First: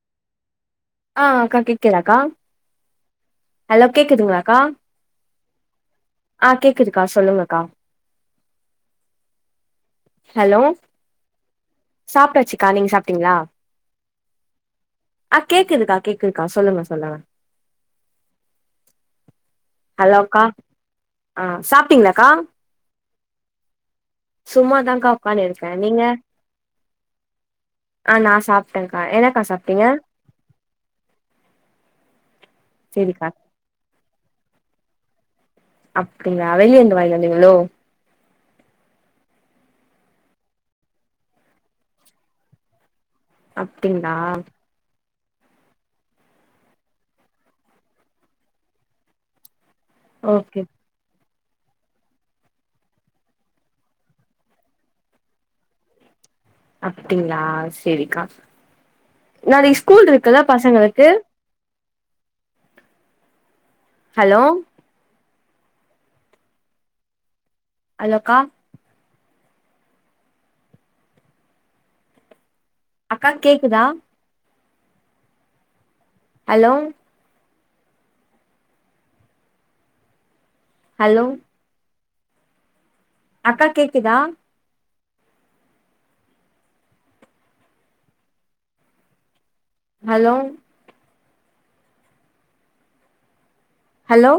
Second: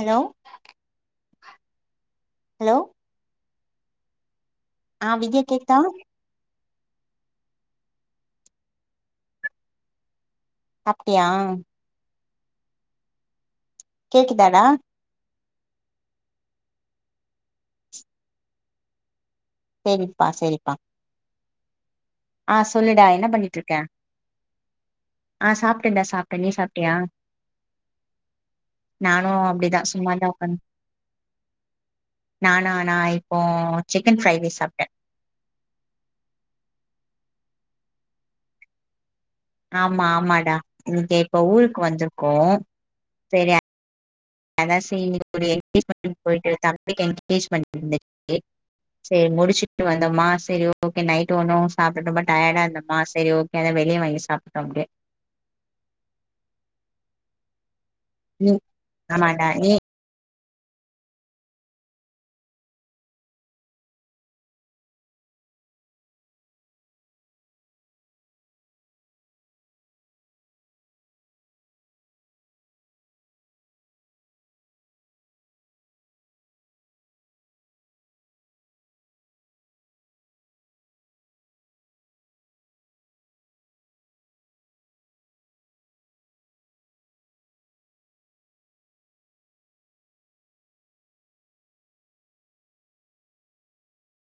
hello ஆ அக்கா கேக்கதாக்கா ஹலோ ஹலோ கேக்குதுங்களாக்கா ஆ விஜ்யா கேக்குதா ஆ கேக்குதுக்கா சொல்லுங்கக்கா ஹலோ சாப்டியா சாப்ட்டாச்சுக்கா நீங்க சாப்ட்டிங்ளா கேக்குதாடா ஆ கேக்குதுக்கா கேக்குதுக்கா சொல்லுங்க சொல்லுங்க ஹலோ சேரிப்பா அக்கா சேரிப்பா ஆ சாப்ட்டீங்ளா ஆ சொல்லுடா என்ன பண்ணிட்ருக்க சும்மாதான்க்கா உக்கான்னு ஆ இருக்கே நீங்க சாப்ட்டேன்டா சாப்ட்டே நீ சாப்ட்டியா ஆ நா சாப்ட்டேன்க்கா நானு என்னக்கா அப்டிதா சாப்ட்டீங்க சும்மா தா உக்காந் நானா நா சேரிக்கா இப்போ சிக்கன் ஃப்ரை ரைஸ் சாப்ட்டே அப்டிங்ளா வெளியந்து வாயினுவந்தீங்களோ ஆமா ஆமாடா இன்னிக்கி இப்ப ஊருக்கு வந்திருக்கோ செரி அப்டிங்ளா அதா செரி ஒரு என்கேஜ்மெண்ட் போயிட்டு தம்பிக்கு என்கேஜ்மெண்ட் இருந்துச்சி செரி முடிச்சுட்டு வந்தோம்மா செரி ஓகே ஓகே நைட்டு ஒன்னு சாப்பிட்டு ரொம்ப டயர்டா இருந்தம்மா செரி ஓகே அத வெளியே வாங்கி சாப்ட்டோ அப்டியே அப்டிங்ளா செரிக்கா ம் ஆமாண்டா நீ ஸ்கூல் இருக்குல பசங்களுக்கு ஹலோ ஹலோ அக்கா அக்கா கேக்குதா ஹலோ ஹலோ அக்கா கேக்குதா ஹலோ ஹலோ